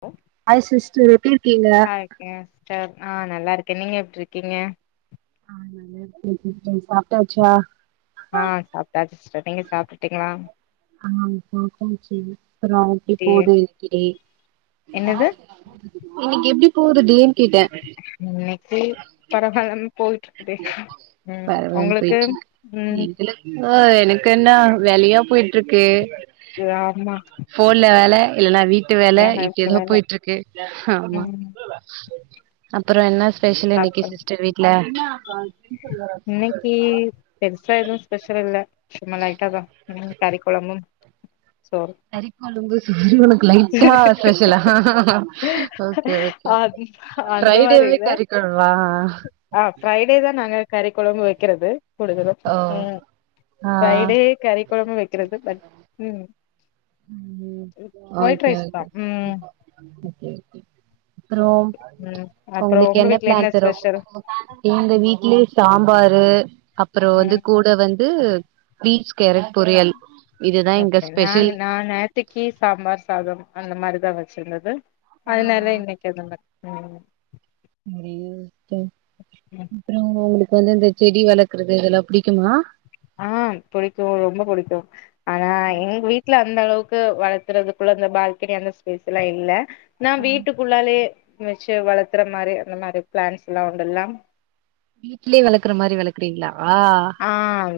ஆ hi sister எப்டி இருக்கீங்க இருக்கே சிஸ்டர் ஆ நல்லா இருக்கே நீங்க எப்டி இருக்கீங்க சாப்பிட்டாச்சா ஆ சாப்பிட்டாசி சிஸ்டர் நீங்க சாப்பிட்டுட்டீங்களா ஆ சாப்பிட்டாச்சு நான் டீ இப்போது இருக்கிறேன் என்னது இன்னைக்கு எப்டி போறது இன்னைக்கு பரவால்லாம போயிட்டு இருக்குது ம் உங்களுக்கு ம் ஆ எனக்கு என்ன வேலயா போயிட்ருக்கு அ ஆமா போன்ல வேல இல்லன்னா வீட்டு வேல இப்ப இருக்கு ஏதோ வேல போயிட்ருக்கு ஆமா ம் அப்புறோ என்ன ஸ்பெஷல் இன்னைக்கு சாப்டோம் சிஸ்டர் வீட்ல இன்னைக்கு எக்ஸ்ட்ரா எதும் ஸ்பெஷல் இல்ல சும்மா லைட்டாதா ம் கறி குழம்பும் சோறும் கறி கொழம்பு சோறு உனக்கு லைட்டா ஸ்பேஷலா ஓகே ஓகே அது அந்த மாரி ப்ரைடேவே இல்ல கறிக்கொழம்பா ஆ ஃப்ரைடே தா நாங்க கறி கொழம்பு வைக்கிறது கூடுதலு ஓ ம் ஆ ஃப்ரைடே கறி குழம்பு வைக்கிறது பட் ம் ம் ஒயிட் ஓகே ரைஸ் தா ஓகே ம் ஓகே ஓகே அப்ரோம் ம் அப்றோ உங்களுக்கு உங்க என்ன வீட்ல பிளான் கரொ ஸ்பெஷல் எங்க வீட்லே சாம்பாரு அப்புறோ வந்து ம் கூட வந்து பீன்ஸ் கேரட் பொரியல் இதுதா இங்க ஸ்பெஷல் நேத்தைக்கி சாம்பார் சாதம் அந்த மாரிதா வச்சிருந்தது ஆ அதனால இன்னைக்கு அந்த மாரி பண்ணே வேற யோசிச்சே ம் அப்புறோ உங்களுக்கு வந்து இந்த செடி வளக்க்குறது இதெல்லா புடிக்குமா ஆ பிடிக்கு ரொம்ப பிடிக்கு ஆனா எங்க வீட்ல அந்த அளவுக்கு வளக்குறதுக்குள்ள அந்த பால்கனி அந்த ஸ்பேஸ்லா இல்ல நா வீட்டுக்குள்ளாலே வச்சு வளத்துற மாரி அந்த மாரி ப்ளாண்ட்ஸ்லா உண்டுலா வீட்லே வளக்குற மாரி வளக்குறீங்ளா ஆ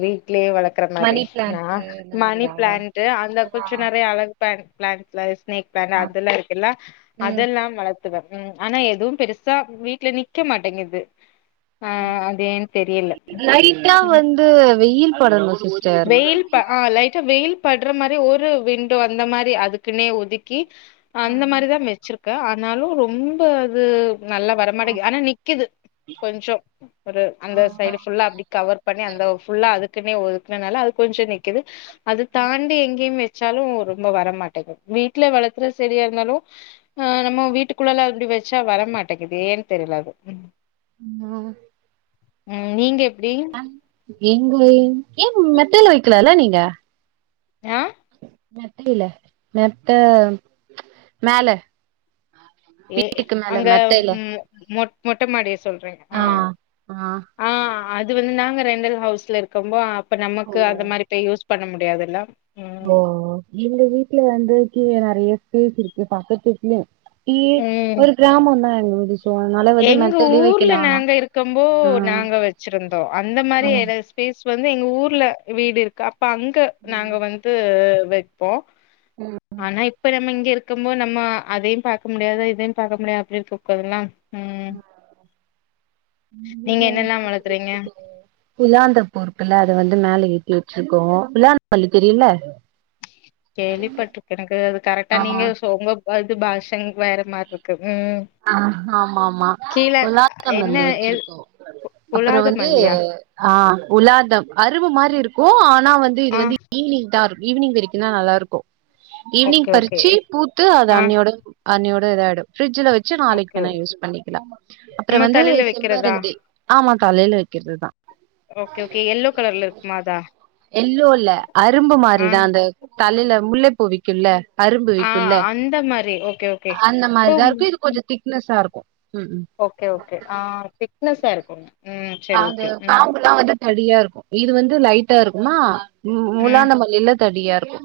வீட்லே வளக்குற மாரி நா பிளான்ட்ஸு இந்த மணி மாரியா பிளான்டு அந்த கொஞ்சோ நெறைய அழகு பன் பிளான்ட்ஸ்ல ஸ்னேக் பிளான்ட் அதெல்லா இருக்குல்ல ம் அதெல்லா வளக் கத்துபே ம் ஆனா எதுவு பெருசா வீட்ல நிக்க மாட்டேங்குது ஆ அது ஏன் தெரியல இதுலா ம் வந்து வெயில் படணு சிஸ் வெயில் ப ஆ லைட்டா வெயில் படுற மாரி ஒரு விண்டோ அந்த மாரி அதுக்குன்னே ஒதிக் கீ அந்த மாரிதா வச்சிருக்கே ஆனாலு ரொம்ப அது நல்லா வரமாட்டேங்கி ஆனா நிக்குது கொஞ்சொ ஒரு அந்த சைடு ஃபுல்லா அப்டி கவர் பண்ணி அந்த ஃபுல்லா அது அதுக்குன்னே ஒதுக்குனனால அது கொஞ்சொ நிக்குது அது தாண்டி எங்கயுமே வச்சாலு ரொம்ப வர மாட்டேங்கு வீட்ல வளத்துற செடியா இருந்தாலு ஆ நம்ம வீட்டுக்குள்ளால அப்டி வச்சா வரமாட்டேங்கிது ஏன் தெர்ல அதுவு ம் ம் ம் நீங்க எப்டி எங்க ஏங் மெத்தைல வைக்லல்லா நீங்க ஆ மெத்தைல மெத்த மேல ஏ வீட்டுக்கு மேல அங்க மெத்தையில மொ மொட் மொட்ட மாடிய சொல்றீங்க ஆ ஆ அது வந்து நாங்க ரெண்டல் ஹவுஸ்ல இருக் கம்போ அப்ப ஓ நமக்கு அந்த மாரி இப்ப யூஸ் பண்ண முடியாதுல்ல ம் ஓ ஓ எங்க வீட்ல வந்து கீழ நெறைய ஸ்பேஸ் இருக்கு பக்கத்துக்தூட்லயு ஏ ம் ஒரு கிராமந்தா எங்க வில்லேஜ் எங்க ஊர்ல நாங்க இருக்கம்போ ஆ நாங்க வச்சிருந்தோ அந்த மாரி ஆ எரஸ் ஸ்பேஸ் வந்து எங்க ஊர்ல வீடு இருக்கு அப்ப அங்க நாங்க ம் வந்து வெப்போ ஆனா இப்ப நம்ம இங்க இருக் இருக்கம் போ நம்ம அதயு பாக்க முடியாத இதயுபாக்க முடியாத அப்டி இருக்கப்பல்லா ஒங்க நீங்க வீட்ல என்னெல்லா என்னா செடி வளக்குறீங்க வச்சுருக்காங்க பில்லாந்த பூ இருக்குல்ல அத வந்து மேல ஏத்தி வச்சுருக்கோ பில்லாந்த மல்லி தெரியுல்ல கேள்விப்பட்ருக்க எனக்கு அது கரெக்டா ஆ நீங்க சோ ஒங்க வது பாஷங் எனக்கு வேற மாரி இருக்கு ம் ஆ ஆமாமா கீழ ஒலாத்ற என்ன மல்லி எல் வச்சுருக்கோ அப்பறோ புலாத வந்து மல்லியா ஆ உலாந்தம் அரும்பு மாரி இருக்கு ஆனா வந்து இது ஆ வந்து ஈவினிங் தா இரு ஈவினிங் விரிக்கு ன்னா நல்லாருக்கு ஈவினிங் ஓகே ஓகே பறுச்சு பூத்து அது ஆ அன்னியோட அன்னியோட இதாயிடு ஃப்ரிட்ஜுல வ ச்சு நாளைக்கு ஓகே வேணா யூஸ் பண்ணிக்லா அப்பறொ நம்ம வந்து தலையில வைக்கிறதா செம்பருந்தி ஆமா தலேல வைக்கிறது தா ஓகே ஓகே எல்லோ கலர்ல இருக்குமா அதா எல்லோ இல்ல அரும்பு ஆ மாரிதா அந்த தலேல முல்ல பூ விக்குல்ல அரும்பு ஆ விக்குல்ல அந்த மாரி ஓகே ஓகே அந்த ஓ மாரிதா இருக்கு இது கொஞ்சோ திக்னஸா இருக்கு ம் ம் ஓகே ஓகே ஆ திக்னஸ்ஸா இருக்கு அந்த காம்புலா வந்து தடியா இருக்கு இது வந்து லைட்டா இருக்குமா மு ம் முலாந்த மல்லில தடியா இருக்கு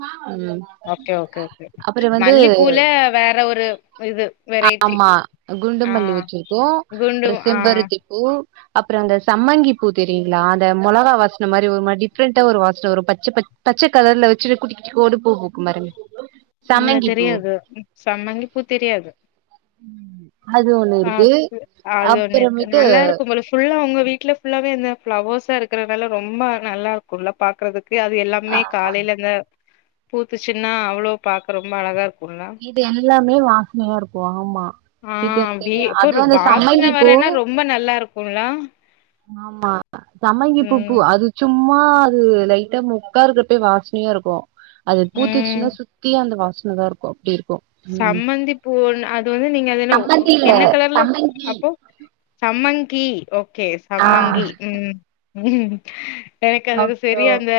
ம் ஓகே ஓகே ஓகே அப்புற வந்து மல்லிப்பூல வேற ஒரு இது வெரைட்டி ஆமா குண்டு ஆ மல்லி வச்சுருக்கோ குண்டு அப்பறொ ஆ செம்பருத்தி பூ அப் பறோ அந்த சம்மங்கி பூ தெரியுங்ளா அத மொளகா வாசன மாரி ஒரு மாரி டிஃபரெண்டா ஒரு வாசன வரு பச்ச பச் பச்ச கலர்ல வச்சுட்டு குட்டிகுட்டிக்கு ஒரு பூ பூக்கு பாருங்க இல்ல சம்மங்கி பூ தெரியாது சம்மங்கி பூ தெரியாது அது ஒன்னு ஆ இருக்கு அது ஒண்ணு இருக்கு அப்பறமேட்டு நல்லா இருக்கும் போல ஃபுல்லா ஒங்க வீட்ல ஃபுல்லாவே இந்த ஃப்ளவர்ஸ்ஸா இருக்கறனால ரொம்ப நல்லா இருக்குல்ல பாக்றது கே அது அ எல்லாமே காலேல அந்த பூத்துச்சுன்னா அவ்ளோ பாக்க ரொம்ப அழகா இருக் இது எல்லாமே வாசனையா இருக்கு ஆமா ஆ டீடெய்ல்ஸ் வீ சரி அப்ப அது ஒரு அந்த வாசன சம்மங்கிப்பூ வரன்னா ரொம்ப நல்லாருக்குல்ல ஆமா சம்மங்கி பூ பூ ம் அது சும்மா அது லைட்டா முக்கா இருக்கப்பயே வாசனையா இருக்கு அது ம் பூத்துசுனா சுத்தி அந்த வாசனதா இருக்கு அப்டியே சம்மந்திப்பூ அது வந்து நீங்க அது என்ன சம்மந்தி இல்ல என்ன கலர்ல சம்மங்கி அப்போ சம்மங்கி ஓகே ஆ சம்மங்கி ம் எனக்கு அதுக்கு அப்றோ சரியா அந்த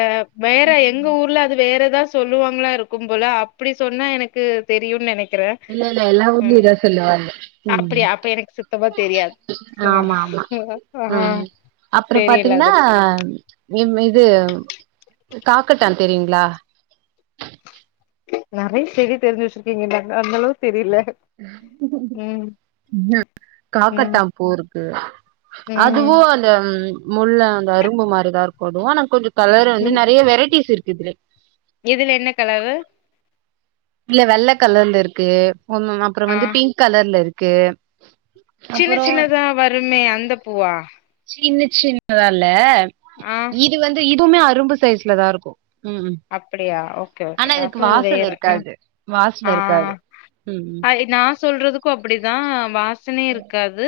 வேற எங்க ஊர்ல அது வேற எதா சொ சொல்லுவாங்களா இருக்கும் போல அப்டி சொன்னா எனக்கு தெரியுன் நெனைக் இல்ல இல்ல எல்லா ஊர்லயு இதா சொல்லுவாங்க ம் அப்டியா அப்ப எனக்கு சுத்தமா தெரியாது ஆ ஆமா ஆமா ஆ ம் அப்பற தெரியல பாத்தீங்கன்னா அது எம் இது காக்கட்டான் தெரியுங்களா நெறைய செடி தெருஞ்சு வச்சுருக்கீங்க கரட்டா அந்த அளவுக்கு தெரில ம் ம்ஹு ம் காக்கட்டா பூ இருக்கு ம் அதுவு அ அந்த முள்ள அந்த அரும்பு மாரிதா இருக்க அதுவு ஆனா கொஞ்சோ கலர் வந்து ம் நெறைய வெரைட்டிஸ் இருக்கு இதுலயே இதுல என்ன கலரு இல்ல வெள்ள கலர்ல இருக்கு ம் ம் அப்பறோ ஆ வந்து பிங்க் கலர்ல இருக்கு சின்ன அப்றோ சின்னதா வருமே அந்த பூவா சின்ன சின்னதா இல்ல ஆ இது வந்து இதுமே அரும்பு சைஸ்ல தா இருக்கும் ம் அப்டியா ஓகே ஆனா ஓகே இதுக்கு அப்ப இது வாசல் வேற இருக்காது வாசன இருக்காது ம் ம் அது நா சொல்றதுக்கும் அப்படிதா வாசனையே இருக்காது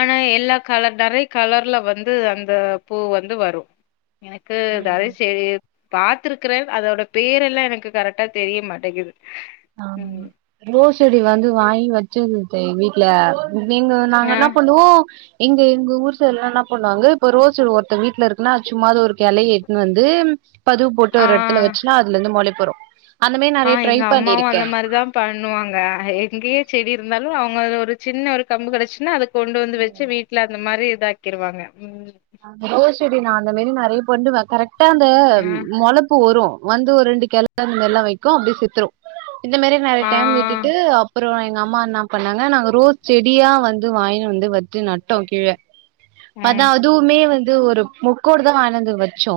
ஆனா எல்லா கலர் நிறைய கலர்ல வந்து அந்த பூ வந்து வரும் எனக்கு நிறைய ம் சரி பாத்துருக் ரே அதோட பேர் எல்லா எனக்கு கரெக்டா தெரிய மாட்டேங்கிது ஆ ரோஸ் செடி வந்து வாங்கி வச்ச இருந்த வீட்டு்ல நீங்க நாங்க ஆ என்ன பண்ணுவோ எங்க எங்க ஊர் சைட் எல்லா என்ன பண்ணுவாங்க இப்ப ரோச ஒருத்தர் வீட்டுல இருக்குன்னா சும்மாத ஒரு கிளைய எட்டுன்னு வந்து பதுவு போட்டு ஒரு இடத்துல ஆ வச்சுன்னா அதுலந்து முளைப்பு வரும் அந்த மாதிரி நிறைய ட்ரை அம்மாவும் பண்ணிருக்கே அந்த மாி து தா பண்ணுவாங்க எங்கேயே செடி இருந்தாலு அவங்க சின்ன ஒரு கம்பு கிடைச்சுன்னா அதுக் கொண்டு வந்து வச்சு வீட்டுல அந்த மாதிரி இதாக்கிருவாங்க ம் ரோஸ் செடி நா அந்த மாரி நிறைய பண்ணுவே கரெக்டா அந்த ஆ மொள பூ வரும் வந்து ஒரு ரெண்டு கிழ அ எல்லா வைக்கும் அப்படியே செத்துரும் இந்த மாதரி நிறைய ஆ டைம் வீட்டுட்டு அப்புறம் எங்க அம்மா என்ன பண்ணாங்க நாங்க ரோஸ் செடியா வந்து வாங்கி வந்து வெச்சி நட்டோ கீழ அதா ம் அதுவுமே வந்து ஒரு முக்கோட தா வானந்து வச்சோ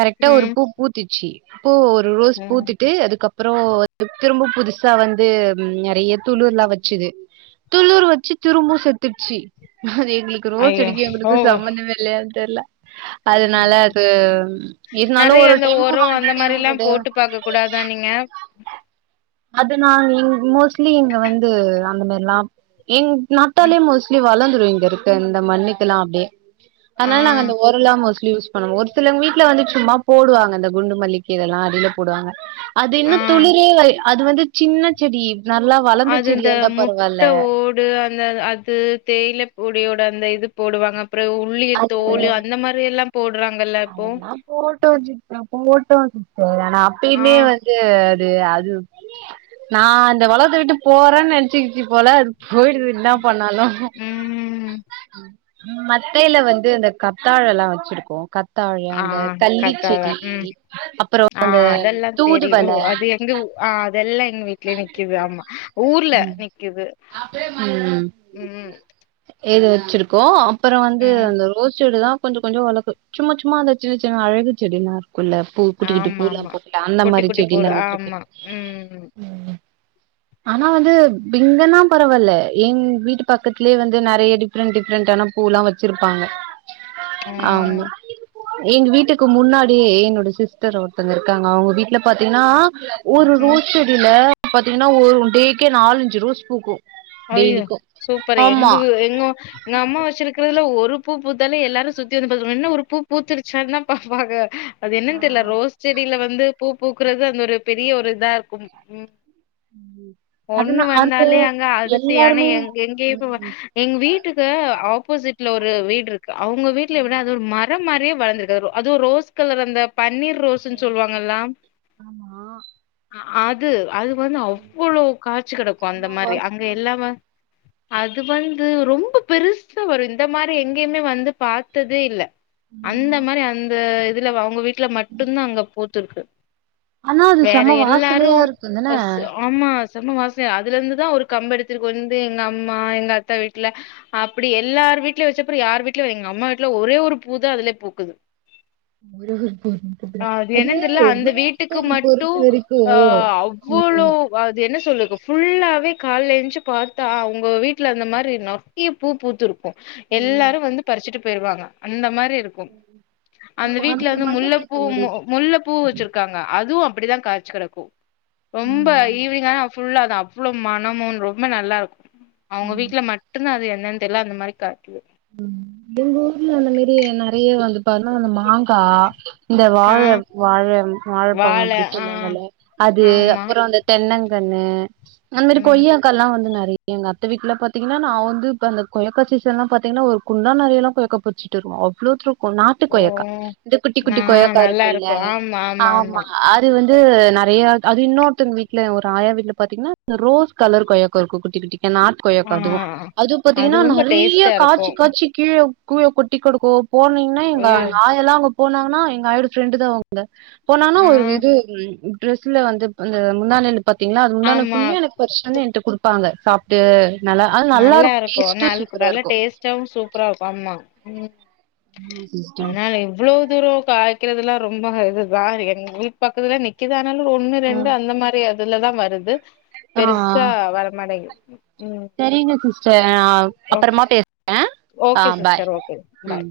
கரெக்டா ஒரு ம் பூ ச்ச அப்போ ஒரு ரோஸ் ம் பூத்துட்டு அதுக்கப் அப்புறம் திரும்ப புதுசா வந்து நிறைய துளூர்லா வச்சுது துள்ளூர் வச்சு திரும்பவு செத்துடுச்சு அது எங்களுக்கு ரோஸ் ஐயோ செடிக்க ஓ எங்களுக்கு வெள்ளயா தெரல்ல அதனால ம் அது இருந்தாலு நெறைய ஒரு ஒரு டைமு ஹண்ட்ரடு ஹண்ட்ரடு குடாத நீங்க அது நா மோஸ்ட்லி இங்க வந்து அந்த மாதிரில்லா இங் ம் நாட்டாலேயே மோஸ்ட்லி வளர்ந்துருங்க இங்க இருக்கு இந்த மண்ணுக்குெல்லா அப்படியே ஆ அதனால நாங்க அந்த ஓர எல்லா மோஸ்லி ஒரு சிலவங்க வீட்டுல வந்துட்டு சும்மா போடுவாங்க இந்த குண்டு மல்லிக்கு இதெல்லா அடில போடுவாங்க அது இன்னு ஆ துளிரே அது வந்து சின்ன செடி நல்லா வளர்ந்த அது இந்த செடிய இருந்தா முட் பரவால்ல ட ஓடு அந்த அது தேயில பொடியோட அந்த இது போடுவாங்க உள்ளி அது தோல் அந்த மாதிரி எல்லா போடுறாங்கல்ல இப்போ அதெல்லா போட்டோ ச போட்டோ சரு ஆனா ஆ அப்பயுமே வந்து அது அது நா இந்த உலகத்த விட்டு போறேன்னு நெனைச்சிக்கிச்சு போல போயிடு என்ன பண்ணாலு ம் மத் மட்டையில வந்து இந்த கத்தாழ எல்லாம் வச்சிருக்கோ தாழையா ஆ அந்த கத்தாழ கல்லிச்சடி ம் அப்றோ அந்த தூதுவள இங்க ஆ அதெல்லா எங்க வீ வீட்லே நிக்குது ஆமா ஊர்ல நிக்குது ம் எது வச்சிருக்க ஓ அப்றோ ம் அந்த ரோஸ் செடி தா கொஞ்ச கொஞ்ச வள சும்மா சும்மா அந்த சின்ன சின்ன அழகு செடி லா இருக்குல்ல பூ குட்டிக்குட்டு ஆமா பூலா ஆமா பூக்குல அந்த குட்டி மாரி குட்டி போடு செடில்லா வந்துருக்கு ஆமா ம் ஆனா வந்து இங்கன்னா பரவால்ல எங் வீட்டு பக்கத்துலே வந்து நெறையடி டிஃப்ரெண்ட் டிஃப்ரெண்டான பூலா வச்சிருப்பாங்க ஆமா ம் எங்க வீட்டுக்கு முன்னாடியே என்னோட சிஸ்டர் ஒருத்தங்க இருக்காங்க அவங்க வீட்ல பாத்தீங்ன்னா ஒரு ம் ரோஸ் செடியில பாத்தீங்ன்னா ஒரு டேக்கே நாலஞ்சு ரோஸ் பூக்கு அய்யோ டெய்லிக்கு சூப்பர் ஆமா எங்க எங்க எங்க அம்மா வச்சிருக்கிறதுல ஒரு பூ பூத்தாலே எல்லாரு சுத்தி வந்து பாத்ரணு என்ன ஒரு பூ பூத்துருச்சான்தா பாபாங்க அது என்னன்னு தெரில ரோஸ் செடியில வந்து பூ பூக்குறது அந்த ஒரு பெரிய ஒரு இதா இருக்கும் உ ஒண்ணு அதுனா அந்த வந்தாலே அங்க அதிசய ஆனா எல்லாருமே எங்க எங்கயு ம் எங்க வீட்டுக்கு ஆப்போசிட்ல ஒரு வீடு இருக்கு அவங்க வீட்டுல விட அது மர மர மாரியே வளர்ந்திருக்க அதுவு ரோஸ் கலர் அந்த பன்னீர் ரோஸ்ன்னு சொல்லுவாங்கல்லா ஆமா ஆ ஆது அது வந்து அவ்வளோ காய்ச்சு கெடக்கு செம அந்த மாரி அங்க வாசன அடிக்கு எல்லாவ அதுவந்து ரொம்ப பெருசா வரு இந்த மாரி எங்கேயுமே வந்து பாத்ததே இல்ல அந்த மாரி அந்த இதுல அவங்க வீட்டுல மட்டுந்தா அங்க பூத்துருக்கு ஆனா அது வேற செம எல்லாரு வாசனையா இருக்குந்தான அஸ் ஆமா செம வாச அதுல இருந்துதா ஒரு கம்ப எடுத்துருக்கு வந்து எங்க அம்மா எங்க அத்தா வீட்டுல அப்படி எல்லார் வீட்லய வச்சப்பெறவு யார் வீட்லயு எங்கம்மா வீட்டுல ஒரே ஒரு பூதா அதுலே பூக்குது அ அது என்னன்னு தெரியல அந்த ரோஸ் வீட்டுக்கு செடி மட்டு பொறுத்த வரைக்கு அ அவ்வளோ அது என்ன சொல்லக்கு ஃபுல்லாவே கால்ல எஞ்ச்சு பாத்தா அவங்க வீட்டுல அந்த மாரி நெறையா பூ பூத்துருக்கு எல்லாரு வந்து பறிச்சுட்டு போயிருவாங்க அந்த மாரி இருக் கு அந்த வீட்ல வந்து முல்லபூ மு முல்ல பூ வச்சிருக் க்காங்க அதுவு அப்படிதா காச்சி கடக்கு ரொம்ப ம் ஈவினிங் ஆனா ஃபுல்லாதா மனமு ரொம்ப நல்லா இருக்கு அவங்க வீட்ல மட்டுந்தா அது என்னன் தெர்ல அந்த மாரி காய்க்குது உ எங்க ஊர்ல அந்த மாரி நெறைய வந்து இப்ப அந்த மாங்கா இந்த ஆ வாழ வாழ வாழப்பழோ வாழ அப்டினு ஆ சொன்னாங்கள அது ஆமா அப்புறோ அந்த தென்னங்கன்னு அந்த மாரி ம் கொய்யா கால்லா வந்து நறைய எங்க அத்த வீட்டுல பாத்தீங்கன்னா நா வந்து அந்த கொய்யாக்கா சீசன்ல்லா பாத் தீங்கனா ஒரு குண்டா நெறையல்லா கொய்யாக்கா பறிச்சிட்வருவோ அவ்ளோத்ருக் கு நாட்டு ஓ கொய்யாக்கா இந்த குட்டி நா குட்டி கொய்யாக்கா நல்லா இருக்குல்ல இருக்கு ஆமா ஆமா அத் து வந்து நெறைய அது இன்னொருத்தங்க வீட்டுல ஒரு ஆயா வீட்டுல பாத்தீங்கன்னா ரோஸ் கலர் கொய் குருக்கு குட்டி குட்டிக்கா நாட் ஆ கொய்யாக்கா அதுவு அது பாதீங்கன்னா ரொம்ப நறைய டேஸ்ட்டா இருக்கு கி கீழ கொட்டி கெடக்கு போனீங்கன்னா எங் ஐயோ எங்காயல்லாஅங்க போனாங்கன்னா எங்க ஆயாவோட ஃப்ரெண்டு தான் அங்க ந்த போனானா ஆ ஒரு இது ட்ரெஸ்ல வந்து அ முந்தானேல பாத்தீங்களா அது முந்தான ஆமா ஃபுல்லா எனக்கு பறிச்சுட்டு வந்து என்ட்ட குடுப்பாங்க சாப்ட்டு நல்லா அது நல்லா இருக்கு டேஸ்ட்டு சூப்பரா இருக்கு ஸ்டைம் சூப்பராருக்கு ஆம்மா உ ஆமா சிஸ்டர் ஆனாலயு அவ்ளோ தூரோ காய்க்கறிதுலா ரொம்ப இது [unintelligible] எங்க வீட்டு் பக்கத்துல நிக் க்குது ஆனாலு ஒண்ணு ரெண்டு அந்த மாரி அதுலதா வருது ஆ பெருசா வர மாட்டேங்குது உ சேரிங்க சிஸ்டர் அப்புறமா பேசுறே ஆ okay bye sister okay bye உ